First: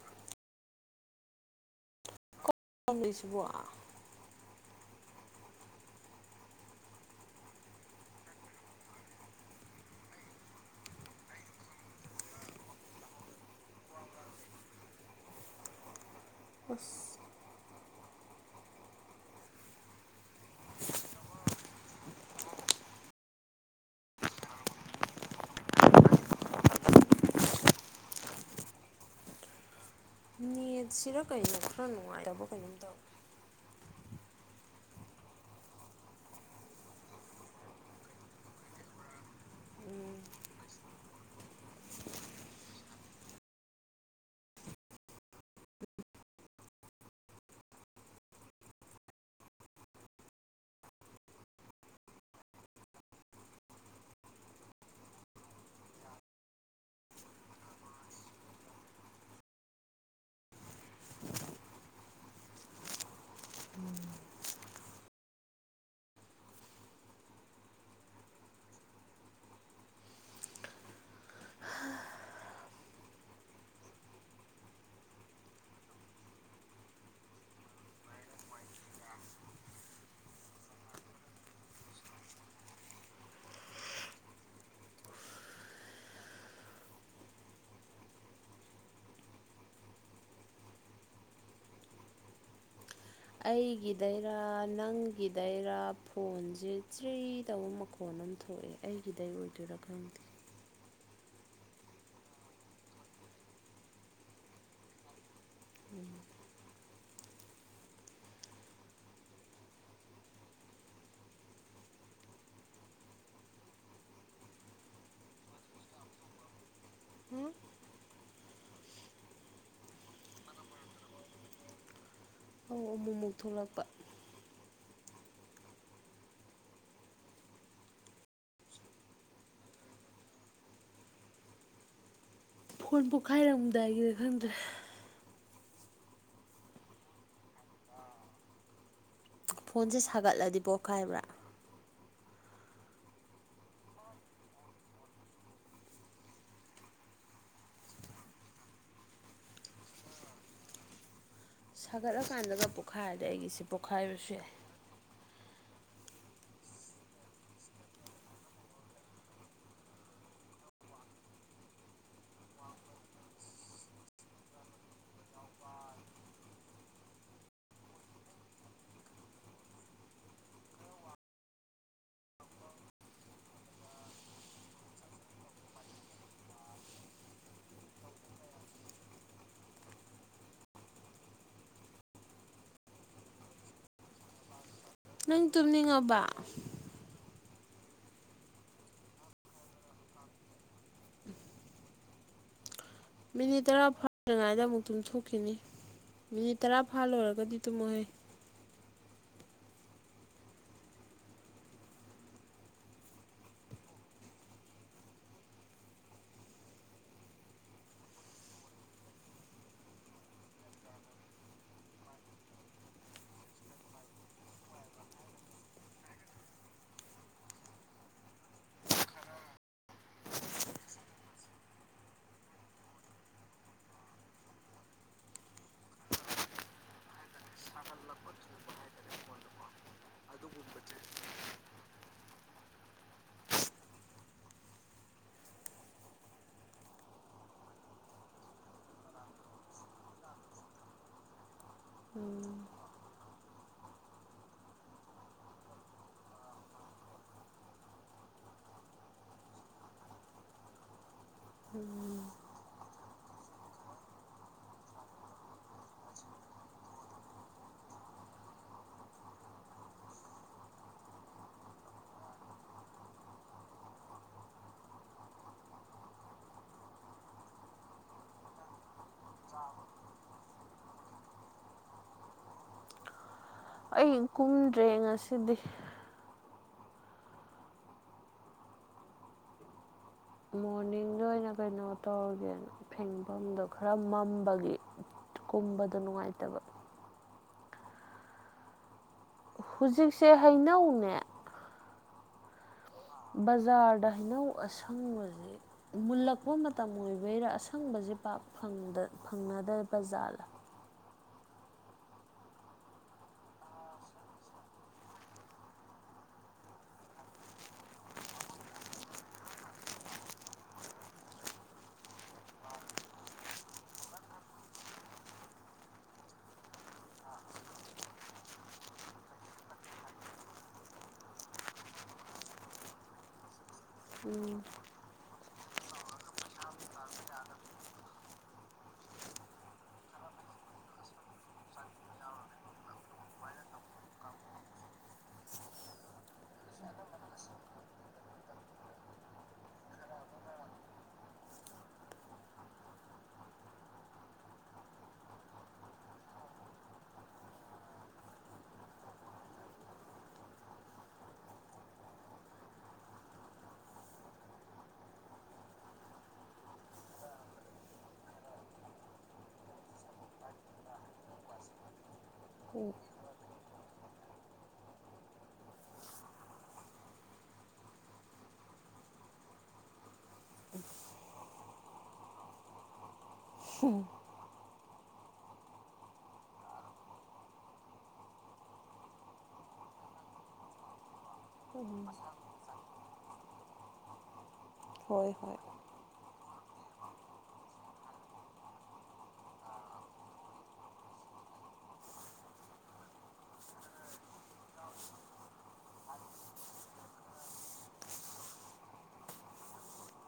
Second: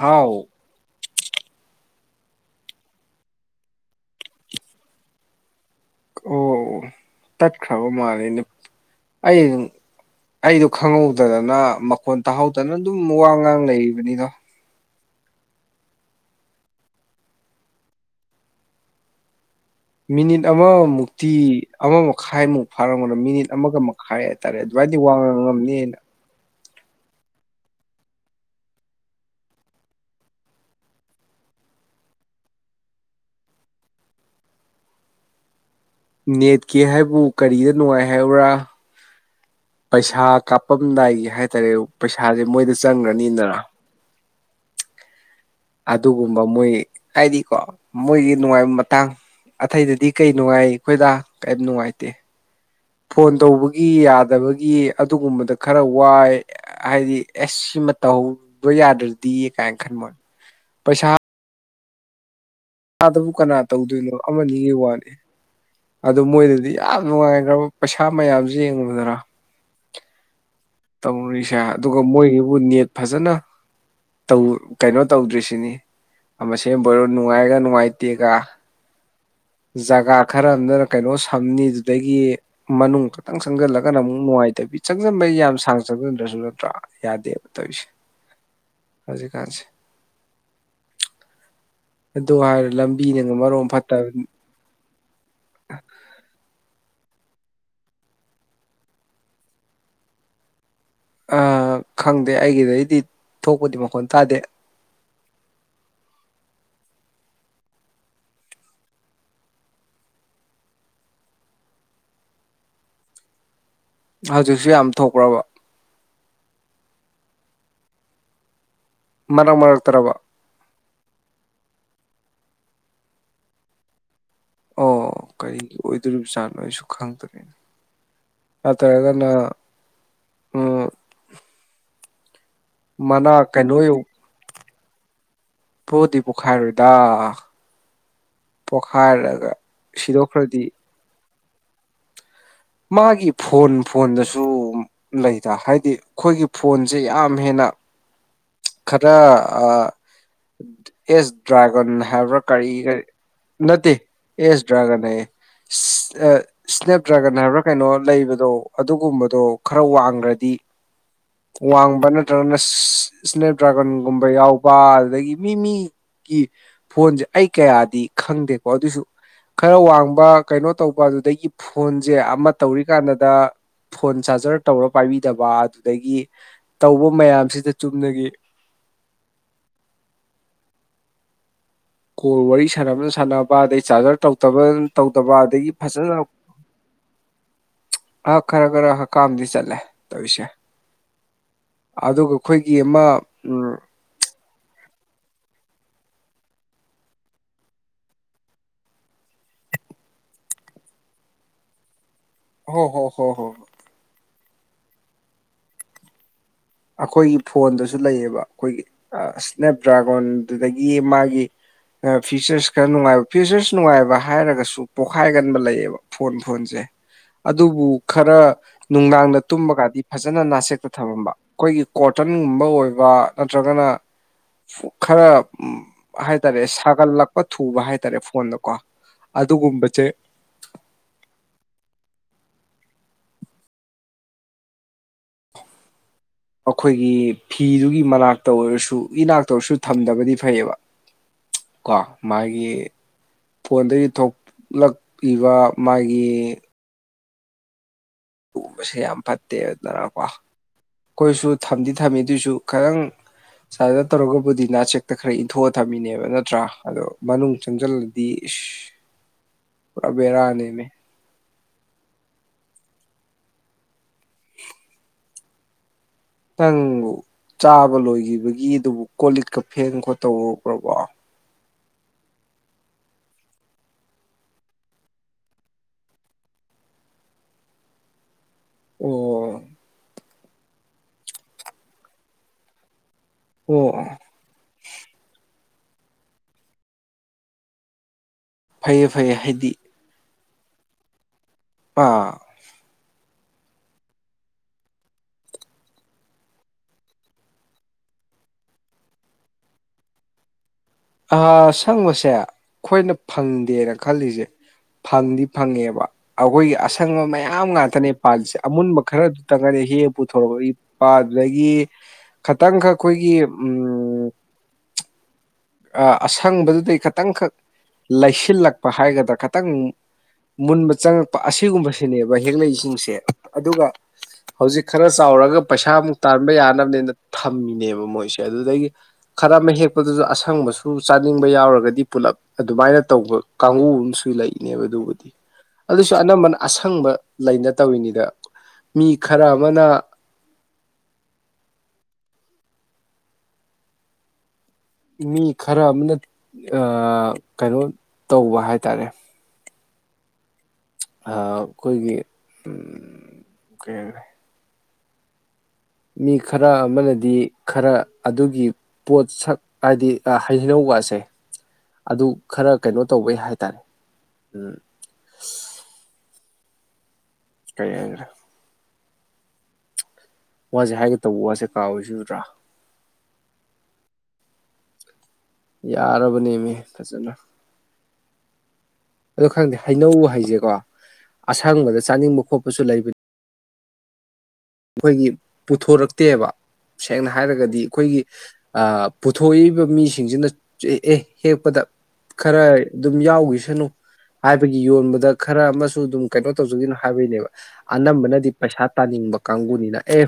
ꯍꯥꯎ ꯑꯥꯝ ꯂꯩꯁꯤꯕꯣ ꯑꯣ ꯇꯠꯈ꯭ꯔꯕ ꯃꯥꯂꯤꯅ ꯑꯩ ꯑꯩꯗꯨ ꯈꯪꯍꯧꯗꯗꯅ ꯃꯈꯣꯟ ꯇꯥꯍꯧꯗꯅ ꯑꯗꯨꯝ ꯋꯥ ꯉꯥꯡ ꯂꯩꯔꯤꯕꯅꯤꯗꯣ ꯑꯥꯁ ꯃꯤꯅꯤꯠ ꯑꯃꯃꯨꯛꯇꯤ ꯑꯃ ꯃꯈꯥꯏꯃꯨꯛ ꯐꯥꯔꯝꯒꯗ ꯃꯤꯅꯤꯠ ꯑꯃꯒ ꯃꯈꯥꯏ ꯍꯥꯏꯇꯥꯔꯦ ꯑꯗꯨꯃꯥꯏ ꯍꯥꯏꯗꯤ ꯋꯥꯡꯅ ꯉꯝꯅꯤꯅ ꯃꯤꯠꯁꯤꯗ ꯀꯩꯅꯣ ꯈꯔ ꯅꯨꯡꯉꯥꯏꯇꯕ ꯀꯩꯅꯣꯝ ꯇꯧ ꯅꯦꯠꯀꯦ ꯍꯥꯏꯕꯨ ꯀꯔꯤꯗ ꯅꯨꯡꯉꯥꯏ ꯍꯥꯏꯕ꯭ꯔꯥ ꯄꯩꯁꯥ ꯀꯥꯞꯄꯝꯗꯥꯏꯒꯤ ꯍꯥꯏ ꯇꯔꯦ ꯄꯩꯁꯥꯁꯦ ꯃꯣꯏꯗ ꯆꯪꯈ꯭ꯔꯅꯤꯗꯅ [inaudible] ꯑꯗꯨꯒꯨꯝꯕ ꯃꯣꯏ ꯍꯥꯏꯗꯤꯀꯣ ꯃꯣꯏꯒꯤ ꯅꯨꯡꯉꯥꯏꯕ ꯃꯇꯥꯡ ꯑꯊꯇꯩꯗꯗꯤ ꯀꯩ ꯅꯨꯡꯉꯥꯏ ꯑꯩꯈꯣꯏꯗ ꯀꯔꯤꯝ ꯅꯨꯡꯉꯥꯏꯇꯦ ꯐꯣꯟ ꯇꯧꯕꯒꯤ ꯌꯥꯗꯕꯒꯤ ꯑꯗꯨꯒꯨꯝꯕꯗ ꯈꯔ ꯋꯥꯏ ꯍꯥꯏꯗꯤ ꯑꯦꯁ ꯇꯧꯧꯕ ꯌꯥꯗ꯭ꯔꯗꯤ ꯀꯥꯏꯅ ꯈꯟꯕꯣꯏ ꯄꯩꯁꯥ ꯀꯥꯗꯕꯨ ꯀꯅꯥ ꯇꯧꯗꯣꯏꯅꯣ ꯑꯃꯅꯤꯒꯤ ꯋꯥꯅꯤ ꯑꯗꯨ ꯃꯣꯏꯗꯗꯤ ꯌꯥꯝ ꯅꯨꯡꯉꯥꯏꯈ꯭ꯔꯕ ꯄꯩꯁꯥ ꯃꯌꯥꯝꯁꯨ ꯌꯦꯡꯂꯡꯉꯨꯕꯗꯔ ꯇꯧꯔꯨꯔꯤꯁꯦ ꯑꯗꯨꯒ ꯃꯣꯏꯁꯤꯕꯨ ꯅꯦꯠ ꯐꯖꯅ ꯀꯩꯅꯣ ꯇꯧꯗ꯭ꯔꯤꯁꯤꯅꯤ ꯃꯁꯤ ꯕꯣꯔꯣ ꯅꯨꯡꯉꯥꯏꯔꯒ ꯅꯨꯡꯉꯥꯏꯇꯦꯒ ꯖꯒꯥ ꯈꯔꯅ ꯀꯩꯅꯣ ꯁꯝꯅꯤ ꯑꯗꯨꯗꯒꯤ ꯃꯅꯨꯡ ꯈꯛꯇꯪ ꯆꯪꯁꯤꯜꯂꯒꯅ ꯑꯃꯨꯛ ꯅꯨꯡꯉꯥꯏ ꯀꯥꯏ ꯇꯧ ꯆꯪꯖꯟꯕꯩ ꯌꯥꯝ ꯁꯥꯡꯅ ꯆꯪꯁꯤꯟꯗ꯭ꯔꯁꯨ ꯅꯠꯇ꯭ꯔꯣ ꯌꯥꯗꯦꯕ ꯇꯧꯔꯤꯁꯦ ꯑꯣꯝ ꯔꯖꯤ ꯀꯥꯖ [inaudible] ꯑꯗꯨ ꯍꯥꯏꯔ ꯂꯝ ꯑꯩꯒꯤꯗꯔꯥ ꯅꯪ ꯑꯩ ꯒꯤꯗꯩꯔ ꯐꯣꯟꯁꯦ ꯆ꯭ꯔꯤ ꯇꯧꯕ ꯃꯈꯣꯟ ꯑꯃ ꯊꯣꯛꯑꯦ ꯑꯩꯒꯤꯗꯩ ꯑꯣꯏꯗꯣꯏꯔꯥ ꯈꯪꯗꯦ [inaudible] ꯑ ꯈꯪꯗꯦ ꯑꯩꯒꯤꯗꯩꯗꯤ ꯊꯣꯛꯄꯗꯤ ꯃꯈꯣꯟ ꯇꯥꯗꯦ ꯎꯝ ꯍꯧꯖꯤꯛꯁꯨ ꯌꯥꯝ ꯊꯣꯛꯈ꯭ꯔꯕ ꯃꯔꯛ ꯃꯔꯛꯇꯕ ꯑꯧ ꯑꯃꯨꯛ ꯑꯃꯨꯛ ꯊꯣꯛꯂꯛꯄ ꯑꯣ ꯀꯔꯤ ꯑꯣꯏꯗꯣꯔꯤꯕꯖꯥꯠꯅꯣ ꯑꯩꯁꯨ ꯈꯪꯗꯔꯤꯅꯦ ꯑ ꯇꯔꯒꯅ ꯎ ꯐꯣꯟ ꯀꯩꯅꯣ ꯄꯣꯛꯈꯥꯏꯔꯝꯗꯥꯏꯒꯤꯗ ꯈꯪꯗ꯭ꯔꯦ ꯄꯣꯗꯤ ꯄꯣꯈꯥꯏꯔꯣꯏꯗ ꯄꯈꯥꯏꯔꯒ ꯐꯣꯟꯁꯦ ꯁꯥꯒꯠꯂꯗꯤ ꯄꯣꯛꯈꯥꯏꯕ꯭ꯔꯥ ꯃꯥꯒꯤ ꯐꯣꯟ ꯐꯣꯟꯗꯁꯨ ꯂꯩꯗ ꯍꯥꯏꯗꯤ ꯑꯩꯈꯣꯏꯒꯤ ꯐꯣꯟꯁꯦ ꯌꯥꯝ ꯍꯦꯟꯅ [inaudible] ꯈꯔ ꯑ ꯑꯦ ꯗ꯭ꯔꯥꯒꯟ ꯍꯥꯏꯕ꯭ꯔꯥ ꯁꯥꯒꯠꯂꯀꯥꯟꯗꯒ ꯀꯔꯤ ꯀꯔꯤ ꯄꯣꯛꯈꯥꯏꯔꯗꯤ ꯑꯩꯒꯤꯁꯦ ꯅꯠꯇꯦ ꯄꯣꯛꯈꯥꯏꯕꯁꯨ ꯌꯥꯏ ꯑꯦꯁ ꯗ꯭ꯔꯥꯒꯟ ꯍꯥꯏꯌꯦ ꯁ꯭ꯅꯦꯞ ꯗ꯭ꯔꯒꯟ ꯁꯥꯟꯅꯕ꯭ꯔꯥ ꯀꯩꯅꯣ ꯂꯩꯕꯗꯣ ꯑꯗꯨꯒꯨꯝꯕꯗꯣ ꯈꯔ ꯋꯥꯡꯈ꯭ꯔꯗꯤ ꯋꯥꯡꯕ ꯅꯠꯇ꯭ꯔꯒꯅ ꯏꯁꯅꯦꯦꯛ ꯗ꯭ꯔꯥꯒꯟꯒꯨꯝꯕ ꯌꯥꯎꯕ ꯑꯗꯨꯗꯒꯤ ꯃꯤ ꯃꯤ ꯒꯤ ꯐꯣꯟꯁꯦ ꯑꯩ ꯀꯌꯥꯗꯤ ꯈꯪꯗꯦꯀꯣ ꯑꯗꯨꯁꯨ ꯈꯔ ꯋꯥꯡꯕ ꯀꯩꯅꯣ ꯇꯧꯕ ꯑꯗꯨꯗꯒꯤ ꯐꯣꯟꯁꯦ ꯑꯃ ꯇꯧꯔꯤꯀꯥꯟꯗꯗ ꯐꯣꯟ ꯆꯥꯔꯖꯔ ꯇꯧꯔ ꯄꯥꯏꯕꯤꯗꯕ ꯑꯗꯨꯗꯒꯤ ꯇꯧꯕ ꯃꯌꯥꯝꯁꯤꯗ ꯆꯨꯝꯅꯒꯤ [inaudible] ꯀꯣꯜ ꯋꯥꯔꯤ ꯁꯥꯟꯅꯕꯅ ꯁꯥꯟꯅꯕ ꯑꯗꯩ ꯆꯥꯔꯖꯔ ꯇꯧꯗꯕ ꯇꯧꯗꯕ ꯅꯪ ꯑꯗꯒꯤ ꯐꯖꯅ ꯇꯨꯝꯅꯤꯡꯉꯕ ꯑ ꯈꯔ ꯈꯔ ꯀꯝꯗꯤ ꯆꯂꯦ ꯇꯁꯦ ꯑꯗꯨꯒ ꯑꯩꯈꯣꯏꯒꯤ ꯑꯃ ꯁꯤꯗ ꯑꯃꯨꯛ ꯇꯨꯝ ꯊꯣꯛꯈꯤꯅꯤ ꯃꯤꯅꯤꯠ ꯇꯔꯥ ꯐꯥ ꯂꯣꯏꯔꯒꯗꯤ ꯇꯨꯝꯃꯣꯍꯦ ꯍꯣ ꯍꯣ ꯍꯣ ꯍꯣ ꯍ ꯑꯩꯈꯣꯏꯒꯤ ꯐꯣꯟꯗꯨꯁꯨ ꯂꯩꯌꯦꯕ ꯑꯩꯈꯣꯏꯒꯤ ꯏꯁꯅꯦꯞ ꯗ꯭ꯔꯥꯒꯣꯟꯗꯨꯗꯒꯤ ꯃꯥꯒꯤ ꯐꯤꯆꯔꯁ ꯈꯔ ꯅꯨꯡꯉꯥꯏꯕ ꯐꯤꯆꯔꯁ ꯅꯨꯡꯉꯥꯏꯕ ꯍꯥꯏꯔꯒꯁꯨ ꯄꯣꯛꯈꯥꯏꯒꯟꯕ ꯂꯩꯌꯦꯕ ꯐꯣꯟ ꯐꯣꯟꯁꯦ ꯑꯗꯨꯕꯨ ꯈꯔ ꯅꯨꯡꯗꯥꯡꯗ ꯇꯨꯝꯃꯒꯗꯤ ꯐꯖꯅ ꯅꯥꯁꯦꯛꯇ ꯊꯝꯃꯝꯕ ꯑꯩꯈꯣꯏꯒꯤ ꯀꯣꯇꯟꯒꯨꯝꯕ ꯑꯣꯏꯕ ꯅꯠꯇ꯭ꯔꯒꯅ ꯈꯔ ꯍꯥꯏ ꯇꯔꯦ ꯁꯥꯒꯠꯂꯛꯄ ꯊꯨꯕ ꯍꯥꯏꯇꯥꯔꯦ ꯐꯣꯟꯗꯀꯣ ꯑꯗꯨꯒꯨꯝꯕꯁꯦ [inaudible] ꯑꯩꯈꯣꯏꯒꯤ ꯐꯤꯗꯨꯒꯤ ꯃꯅꯥꯛꯇ ꯑꯣꯏꯔꯁꯨ ꯏꯅꯥꯛꯇ ꯑꯣꯏꯔꯁꯨ ꯊꯝꯗꯕꯗꯤ ꯐꯩꯌꯦꯕ ꯀꯣ ꯎꯝ ꯃꯥꯒꯤ ꯐꯣꯟꯗꯒꯤ ꯊꯣꯛꯂꯛꯂꯤꯕ ꯃꯥꯒꯤ ꯇꯨꯝꯕꯁꯦ ꯌꯥꯝ ꯐꯠꯇꯦꯅꯀꯣ ꯑꯩꯈꯣꯏꯁꯨ ꯊꯝꯗꯤ ꯊꯝꯃꯤꯗꯨꯏꯁꯨ ꯈꯤꯇꯪ ꯁꯨꯃꯥꯏꯗ ꯇꯧꯔꯒꯕꯨꯗꯤ ꯅꯥꯆꯦꯛꯇ ꯈꯔ ꯏꯟꯊꯣꯛꯑ ꯊꯝꯃꯤꯅꯦꯕ ꯅꯠꯇ꯭ꯔꯥ ꯑꯗꯣ ꯃꯅꯨꯡ ꯆꯪꯁꯤꯜꯂꯗꯤ ꯏꯁ ꯄꯨꯔꯥ ꯕꯦꯔꯥꯅꯦꯃꯤ ꯇꯪꯉꯨ ꯆꯥꯕ ꯂꯣꯏꯈꯤꯕꯒꯤ ꯑꯩ ꯀꯨꯝꯗ꯭ꯔꯦ ꯉꯁꯤꯗꯤ ꯑꯣ ꯃꯣꯔꯅꯤꯡꯗ ꯑꯣꯏꯅ ꯀꯩꯅꯣ ꯇꯧꯔꯒꯦꯅ ꯐꯦꯡ ꯃꯐꯝꯗꯣ ꯑꯣ ꯈꯔ ꯃꯝꯕꯒꯤ ꯀꯨꯝꯕꯗꯣ ꯅꯨꯡꯉꯥꯏꯇꯕ ꯐꯩꯌꯦ ꯐꯩꯌꯦ ꯍꯥꯏꯗꯤ ꯁꯦ ꯍꯩꯅꯧꯅꯦ ꯑꯥ ꯕꯖꯥꯔꯗ ꯍꯩꯅꯧ ꯑꯁꯪꯕꯁꯦ ꯃꯨꯜꯂꯛꯄ ꯃꯇꯝ ꯑꯣꯏꯕꯩꯔꯥ ꯑꯁꯪꯕꯁꯤ ꯖꯤꯔꯤꯄꯥꯛ ꯐꯪꯅꯗ ꯕꯖꯥꯔꯂꯥ ꯑ ꯁꯪꯕꯁꯦ ꯑꯩꯈꯣꯏꯅ ꯐꯪꯗꯦꯅ ꯈꯜꯂꯤꯁꯦ ꯐꯪꯗꯤ ꯐꯪꯉꯦꯕ ꯑꯩꯈꯣꯏꯒꯤ ꯑꯁꯪꯕ ꯃꯌꯥꯝ ꯉꯥꯛꯇꯅꯦ ꯄꯥꯜꯂꯤꯁꯦ ꯑꯃꯨꯟꯕ ꯈꯔꯗꯨ ꯇꯪꯉꯗꯤ ꯍꯦꯛ ꯄꯨꯊꯣꯔꯛꯄ ꯏꯛꯄ ꯑꯗꯨꯗꯒꯤ ꯈꯇꯪ ꯈꯛ ꯑꯩꯈꯣꯏꯒꯤ ꯎ [inaudible] ꯑꯁꯪꯕꯗꯨꯗꯩ ꯈꯤꯇꯪꯈꯛ ꯂꯩꯁꯤꯜꯂꯛꯄ ꯍꯥꯏꯒꯗ꯭ꯔꯥ ꯈꯤꯇꯪ ꯃꯨꯟꯕ ꯆꯪꯉꯛꯄ ꯑꯁꯤꯒꯨꯝꯕꯁꯤꯅꯦꯕ ꯍꯦꯛꯂꯩꯁꯤꯡꯁꯦ ꯑꯗꯨꯒ ꯎꯝ ꯍꯧꯖꯤꯛ ꯈꯔ ꯆꯥꯎꯔꯒ ꯄꯩꯁꯥꯃꯨꯛ ꯇꯥꯟꯕ ꯌꯥꯅꯕꯅꯦꯅ ꯊꯝꯃꯤꯅꯦꯕ ꯃꯣꯏꯁꯦ ꯑꯗꯨꯗꯒꯤ ꯈꯔ ꯑꯃ ꯍꯦꯛꯄꯗꯨꯗꯁꯨ ꯑꯁ ꯑꯁꯪꯕꯁꯨ ꯆꯥꯅꯤꯡꯕ ꯌꯥꯎꯔꯒꯗꯤ ꯄꯨꯂꯞ ꯑꯗꯨꯃꯥꯏꯅ ꯇꯧꯕ ꯀꯥꯡꯕꯨ ꯑꯃꯁꯨ ꯂꯩꯅꯦꯕ ꯑꯗꯨꯕꯨꯗꯤ ꯑꯗꯨꯁꯨ ꯑꯅꯝꯕꯅ ꯑꯁꯪꯕ ꯂꯩꯅ ꯇꯧꯔꯤꯅꯤꯗ ꯃꯤ ꯈꯔ ꯑꯃꯅ [inaudible] ꯃꯤ ꯈꯔ ꯑꯃꯅ ꯀꯩꯅꯣ ꯇꯧꯕ ꯍꯥꯏꯇꯥꯔꯦ ꯑꯩꯈꯣꯏꯒꯤ ꯀꯩ ꯍꯥꯏꯔꯦ ꯃꯤ ꯈꯔ ꯑꯃꯅꯗꯤ ꯈꯔ ꯑꯗꯨꯒꯤ ꯄꯣꯠꯁꯛ ꯍꯥꯏꯗꯤ ꯍꯩꯅꯧ ꯀꯁꯦ ꯑꯗꯨ ꯈꯔ ꯀꯩꯅꯣ ꯇꯧꯕꯩ ꯍꯥꯏꯇꯥꯔꯦ ꯎꯝ ꯀꯩ ꯍꯥꯏꯖꯔꯦ ꯋꯥꯁꯦ ꯍꯥꯏꯒꯦ ꯇꯧꯕ ꯋꯥꯁꯦ ꯀꯥꯎꯏꯁꯤ ꯎꯗ꯭ꯔꯥ ꯎꯝ ꯌꯥꯔꯕꯅꯦꯃꯤ ꯐꯖꯅ ꯑꯗꯣ ꯈꯪꯗꯦ ꯍꯩꯅꯧ ꯍꯩꯁꯦꯀꯣ ꯑꯁꯪꯕꯗ ꯆꯥꯅꯤꯡꯕ ꯈꯣꯠꯄꯁꯨ ꯂꯩꯕꯅꯤ ꯑꯩꯈꯣꯏꯒꯤ ꯍꯣꯏ ꯍꯣꯏ ꯄꯨꯊꯣꯔꯛꯇꯦꯕ ꯁꯦꯡꯅ ꯍꯥꯏꯔꯒꯗꯤ ꯑꯩꯈꯣꯏꯒꯤ ꯄꯨꯊꯣꯛꯏꯕ ꯃꯤꯁꯤꯡꯁꯤꯅ ꯑꯦ ꯍꯦꯛ ꯈꯔ ꯑꯗꯨꯝ ꯌꯥꯎꯒꯤꯁꯅꯨ ꯍꯥꯏꯕꯒꯤ ꯌꯣꯟꯕꯗ ꯈꯔ ꯑꯃꯁꯨ ꯑꯗꯨꯝ ꯀꯩꯅꯣ ꯇꯧꯖꯒꯅꯣ ꯍꯥꯏꯕꯒꯤꯅꯦꯕ ꯑꯅꯝꯕꯅꯗꯤ ꯄꯩꯁꯥ ꯇꯥꯅꯤꯡꯕ ꯀꯥꯡꯕꯨꯅꯤꯅ ꯑꯦ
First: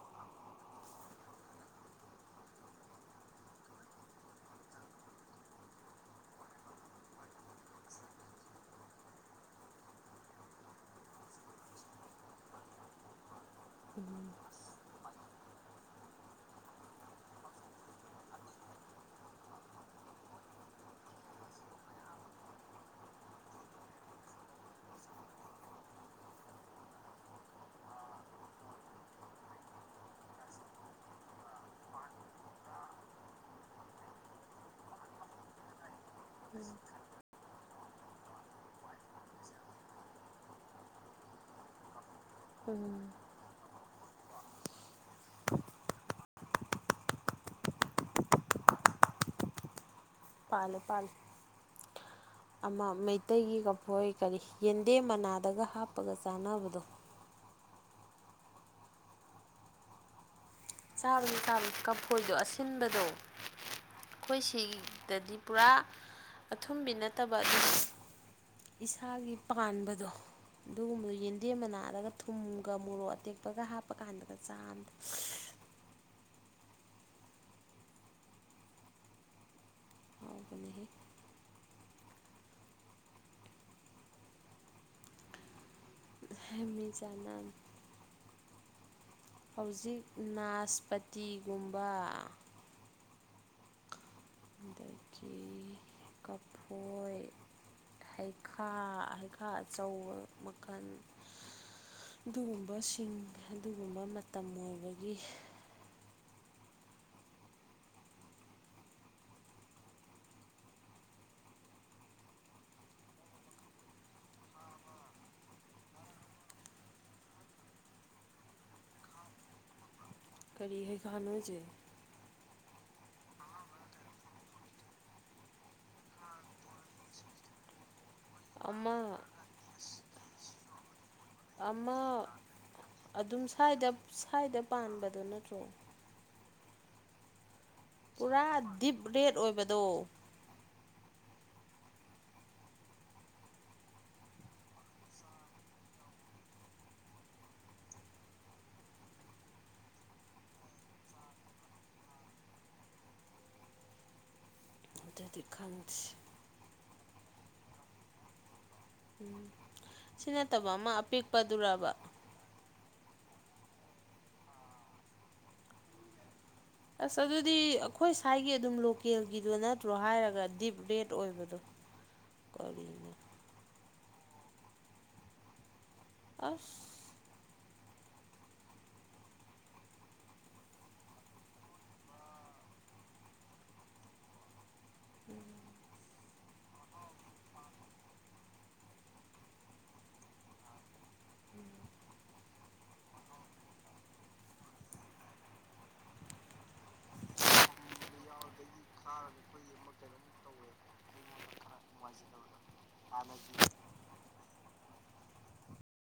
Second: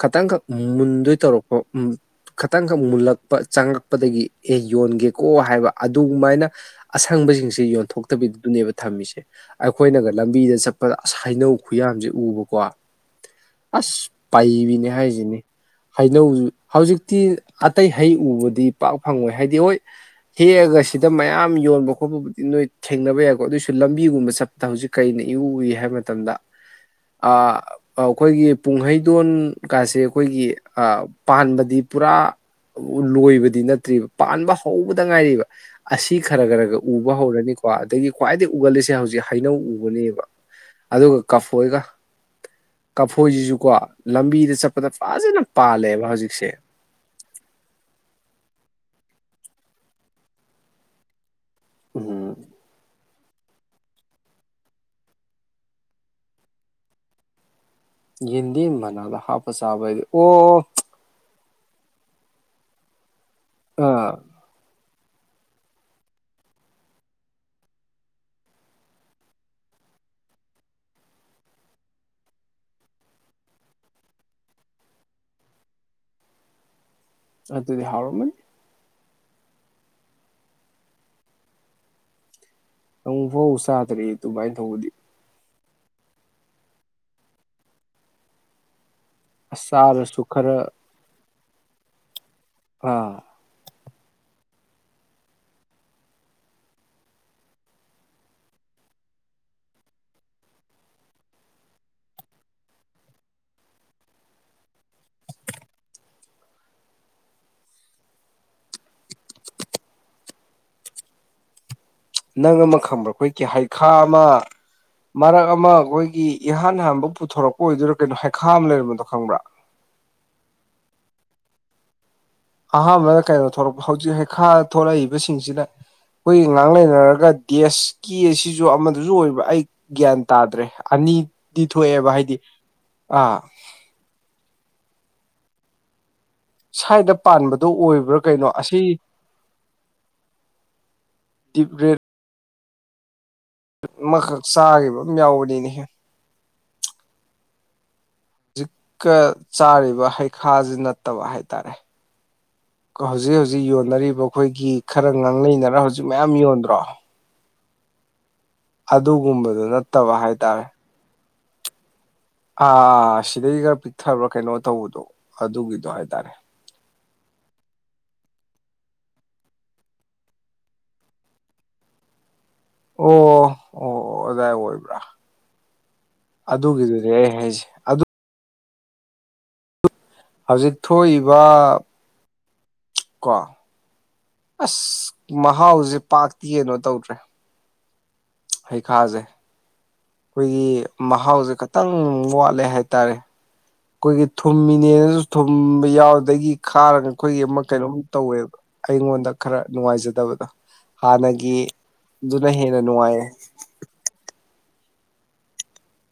ꯈꯈꯤꯇꯪꯈꯛ ꯃꯨꯟꯗꯣꯏ ꯇꯧꯔꯛꯄ ꯎ ꯈꯤꯇꯪꯈꯛ ꯃꯨꯜꯂꯛꯄ ꯆꯪꯉꯛꯄꯗꯒꯤ ꯑꯦ ꯌꯣꯟꯒꯦꯀꯣ ꯍꯥꯏꯕ ꯑꯗꯨꯃꯥꯏꯅ ꯑꯁꯪꯕ ꯁꯤꯡꯁ ꯌꯣꯟꯊꯣꯛꯇꯕꯤꯗꯨꯅꯦꯕ ꯊꯝꯃꯤꯁꯦ ꯑꯩꯈꯣꯏꯅꯒ ꯂꯝꯕꯤꯗ ꯆꯠꯄꯩꯅꯧ ꯈꯨꯌꯥꯁ ꯎꯕꯀꯋꯥ ꯑꯁ ꯄꯥꯏꯕꯤꯅꯦ ꯍꯥꯏꯁꯤꯅꯦ ꯍꯩꯅꯧ ꯍꯧꯖꯤꯛꯇꯤ ꯑꯇꯩ ꯍꯩ ꯎꯕꯗꯤ ꯄꯥꯛ ꯐꯪꯉꯣꯏ ꯍꯥꯏꯗꯤ ꯍꯣꯏ ꯍꯦꯛꯑꯒ ꯁꯤꯗ ꯃꯌꯥꯝ ꯌꯣꯟꯕ ꯈꯣꯠꯄꯕꯨꯗꯤ ꯅꯣꯏ ꯊꯦꯡꯅꯕ ꯌꯥꯏꯀꯣ ꯑꯗꯨꯑꯣꯏꯁꯨ ꯂꯝꯕꯤꯒꯨꯝꯕ ꯆꯠꯄꯗ ꯍꯧꯖꯤꯛ ꯀꯔꯤꯅꯤ ꯏ ꯍꯥꯏꯕ ꯃꯇꯝꯗ ꯑ ꯑꯩꯈꯣꯏꯒꯤ ꯄꯨꯡꯍꯩꯗꯣꯟ ꯀꯥꯁꯦ ꯑꯩꯈꯣꯏꯒꯤ ꯄꯥꯟꯕꯗꯤ ꯄꯨꯔꯥ ꯂꯣꯏꯕꯗꯤ ꯅꯠꯇ꯭ꯔꯤꯕ ꯄꯥꯟꯕ ꯍꯧꯕꯗ ꯉꯥꯏꯔꯤꯕ ꯑꯁꯤ ꯈꯔ ꯈꯔ ꯈ ꯎꯕ ꯍꯧꯔꯅꯤꯣ ꯀ ꯑꯗꯒꯤ ꯈ꯭ꯋꯥꯏꯗꯒꯤ ꯎꯒꯜꯂꯤꯁꯦ ꯍꯧꯖꯤꯛ ꯍꯩꯅꯧ ꯎꯕꯅꯦꯕ ꯑꯗꯨꯒ ꯀꯐꯣꯏꯒ ꯀꯐꯣꯏꯁꯤꯁꯨꯀꯣ ꯂꯝꯕꯤꯗ ꯆꯠꯄꯗ ꯐꯖꯅ ꯄꯥꯜꯂꯦꯕ ꯍꯧꯖꯤꯛꯁꯦ [inaudible] ꯄꯥꯜ ꯄꯥꯜ ꯎꯝ ꯑ ꯃ ꯑꯇꯩꯒꯤꯒꯐꯣꯏ ꯀꯔꯤ ꯌꯦꯟꯗꯦꯝ ꯃꯅꯥꯗꯒ ꯍꯥꯞꯄꯒ ꯆꯥꯅꯕꯗꯣ ꯍꯗꯤ ꯃꯅꯥꯗ ꯍꯥꯄ ꯁꯥꯕꯗꯤ ꯑꯣ ꯆꯥꯕꯗ ꯆꯥꯕꯒꯤ ꯀꯥꯡꯝꯐꯣꯏꯗꯣ ꯑꯁꯤꯟꯕꯗꯣ ꯑꯥ ꯑꯩꯈꯣꯏ ꯁꯤꯒꯤ ꯗꯗꯤ ꯄꯨꯔꯥ ꯑꯊꯨꯝꯕꯤ ꯅꯠꯇꯕ ꯑꯗꯨꯝ ꯏꯁꯥꯒꯤ ꯄꯥꯟꯕꯗꯣ ꯑꯗꯨꯒꯨꯝꯕꯗꯨ ꯌꯦꯟꯗꯦꯝ ꯑꯃ ꯅꯥꯑꯔꯒ ꯊꯨꯝꯒ ꯃꯣꯔꯣꯛ ꯑꯇꯦꯛꯄꯒ ꯍꯥꯞꯄ ꯀꯥꯟꯗꯒ ꯆꯥꯗ ꯑ ꯑꯗꯨꯗꯤ ꯍꯥꯥꯎ ꯃꯅꯤ ꯑꯥꯎꯕꯅꯤ ꯅꯪ ꯐꯥꯎ ꯆꯥꯗ꯭ꯔꯦ ꯑꯗꯨꯃꯥꯏꯅ ꯇꯧꯕꯗꯤ ꯍꯃꯤꯃꯦ ꯆꯝ ꯑꯁ ꯍꯧꯖꯤꯛ ꯆꯥꯔꯁꯨ ꯈꯔ ꯅꯥꯁꯄꯇꯤꯒꯨꯝꯕ ꯑꯥ ꯑꯗꯒꯤ ꯀꯐꯣꯏ ꯍꯩꯈꯥ ꯍꯩꯈꯥ ꯑꯆꯧꯕ ꯃꯈꯜ ꯑꯗꯨꯒꯨꯝꯕꯁꯤꯡ ꯑꯗꯨꯒꯨꯝꯕ ꯃꯇꯝ ꯑꯣꯏꯕꯒꯤ ꯅꯪ ꯑꯃ ꯈꯪꯕ꯭ꯔꯥ ꯑꯩꯈꯣꯏ ꯀꯤꯍꯩꯈꯥ ꯑꯃ ꯃꯔꯛ ꯑꯃ ꯑꯩꯈꯣꯏꯒꯤ ꯏꯍꯥꯟ ꯍꯥꯟꯕ ꯄꯨꯊꯣꯔꯛꯄ ꯑꯣꯏꯗꯨꯣꯏꯔꯥ ꯀꯩꯅꯣ ꯍꯩꯈꯥ ꯃ ꯂꯩꯔꯝꯕꯗꯣ ꯈꯪꯕ꯭ꯔꯥ ꯀꯔꯤ ꯍꯩꯈꯥꯥ ꯅꯣ ꯍꯥꯏꯁꯦ ꯑꯍꯥꯟꯕꯗ ꯀꯩꯅꯣ ꯊꯣꯛꯂꯛꯄ ꯍꯧꯖꯤꯛ ꯍꯩꯈꯥ ꯊꯣꯛꯂꯛꯏꯕꯁꯤꯡꯁꯤꯗ ꯈꯣꯏꯒꯤ ꯉꯥꯡ ꯂꯩꯅꯔꯒ ꯇꯦꯁ ꯀꯦ ꯑꯁꯤꯁꯨ ꯑꯃ ꯑꯃꯗꯁꯨ ꯑꯣꯏꯕ ꯑꯩ ꯒ꯭ꯌꯥꯟ ꯇꯥꯗ꯭ꯔꯦ ꯑꯅꯤ ꯑꯃ ꯑꯥ ꯑꯗꯨꯝ ꯁꯥꯏꯗ ꯁꯥꯏꯗ ꯄꯥꯟꯕꯗꯨ ꯅꯠꯇ꯭ꯔꯣ ꯁꯥꯏꯗ ꯄꯥꯟꯕ ꯄꯨꯔꯥ ꯗꯤꯞ ꯔꯦꯠ ꯑꯣꯏꯕꯗꯣ ꯗꯤꯞ ꯔꯦꯠ ꯃꯈꯛ ꯆꯥꯈꯤꯕꯝ ꯌꯥꯎꯕꯅꯤꯅꯦꯍꯦ ꯍꯧꯖꯤꯛꯀ ꯆꯥꯔꯤꯕ ꯍꯩꯈꯥꯁꯤ ꯅꯠꯇꯕ ꯍꯥꯏꯇꯥꯔꯦ ꯍꯧꯖꯤꯛ ꯍꯧꯖꯤꯛ ꯌꯣꯟꯅꯔꯤꯕ ꯑꯩꯈꯣꯏꯒꯤ ꯈꯔ ꯉꯥꯡ ꯑꯗꯨꯗꯤ ꯂꯩꯅꯔ ꯈꯪꯗꯦ ꯍꯧꯖꯤꯛ ꯃꯌꯥꯝ ꯌꯣꯟꯗ꯭ꯔꯣ ꯑꯗꯨꯒꯨꯝꯕꯗꯨ ꯅꯠꯇꯕ ꯍꯥꯏꯇꯥꯔꯦ ꯄꯗꯨꯔꯕ ꯑꯥ ꯁꯤꯗꯒꯤ ꯈꯔ ꯄꯤꯛꯊꯕ꯭ꯔꯥ ꯀꯩꯅꯣ ꯇꯧꯕꯗꯣ ꯑꯗꯨꯒꯤꯗꯣ ꯍꯥꯏ ꯇꯔꯦ ꯑꯁ ꯑꯗꯨꯗꯤ ꯑꯩꯈꯣꯏ ꯁ꯭ꯋꯥꯏꯒꯤ ꯑꯗꯨꯝ ꯂꯣꯀꯦꯜꯒꯤꯗꯣ ꯅꯠꯇ꯭ꯔꯣ ꯍꯥꯏꯔꯒ ꯗꯤꯞ ꯔꯦꯠ ꯑꯣꯏꯕꯗꯣ [inaudible] ꯑꯣ ꯑꯣ ꯑꯗꯥꯏ ꯑꯣꯏꯕ꯭ꯔꯥ ꯑꯁ ꯑꯗꯨꯒꯤꯗꯨꯅꯤ ꯑꯩ ꯍꯥꯏꯁꯦ ꯑꯗꯨ ꯍꯧꯖꯤꯛ ꯊꯣꯛꯏꯕ ꯀꯣ ꯑꯁ ꯃꯍꯥꯎꯁꯦ ꯄꯥꯛꯇꯤ ꯀꯅꯣ ꯇꯧꯗ꯭ꯔꯦ ꯍꯩ ꯈꯥꯥꯁꯦ ꯈꯣꯏꯒꯤ ꯃꯍꯥꯎꯁꯦ ꯈꯇꯪ ꯋꯥꯠꯂꯦ ꯍꯥꯏꯇꯥꯔꯦ ꯈꯣꯏꯒꯤ ꯊꯨꯝꯃꯤꯅꯦꯅꯁꯨ ꯊꯨꯝꯕ ꯌꯥꯎꯗꯒꯤ ꯈꯥꯔꯒ ꯑꯩꯈꯣꯏꯒꯤ ꯑꯃ ꯀꯩꯅꯣꯝ ꯇꯧꯋꯦꯕ ꯑꯩꯉꯣꯟꯗ ꯈꯔ ꯅꯨꯡꯉꯥꯏꯖꯗꯕꯗꯣ ꯍꯥꯟꯅꯒꯤ ꯑꯗꯨꯅ ꯍꯦꯟꯅ ꯅꯨꯡꯉꯥꯏꯌꯦ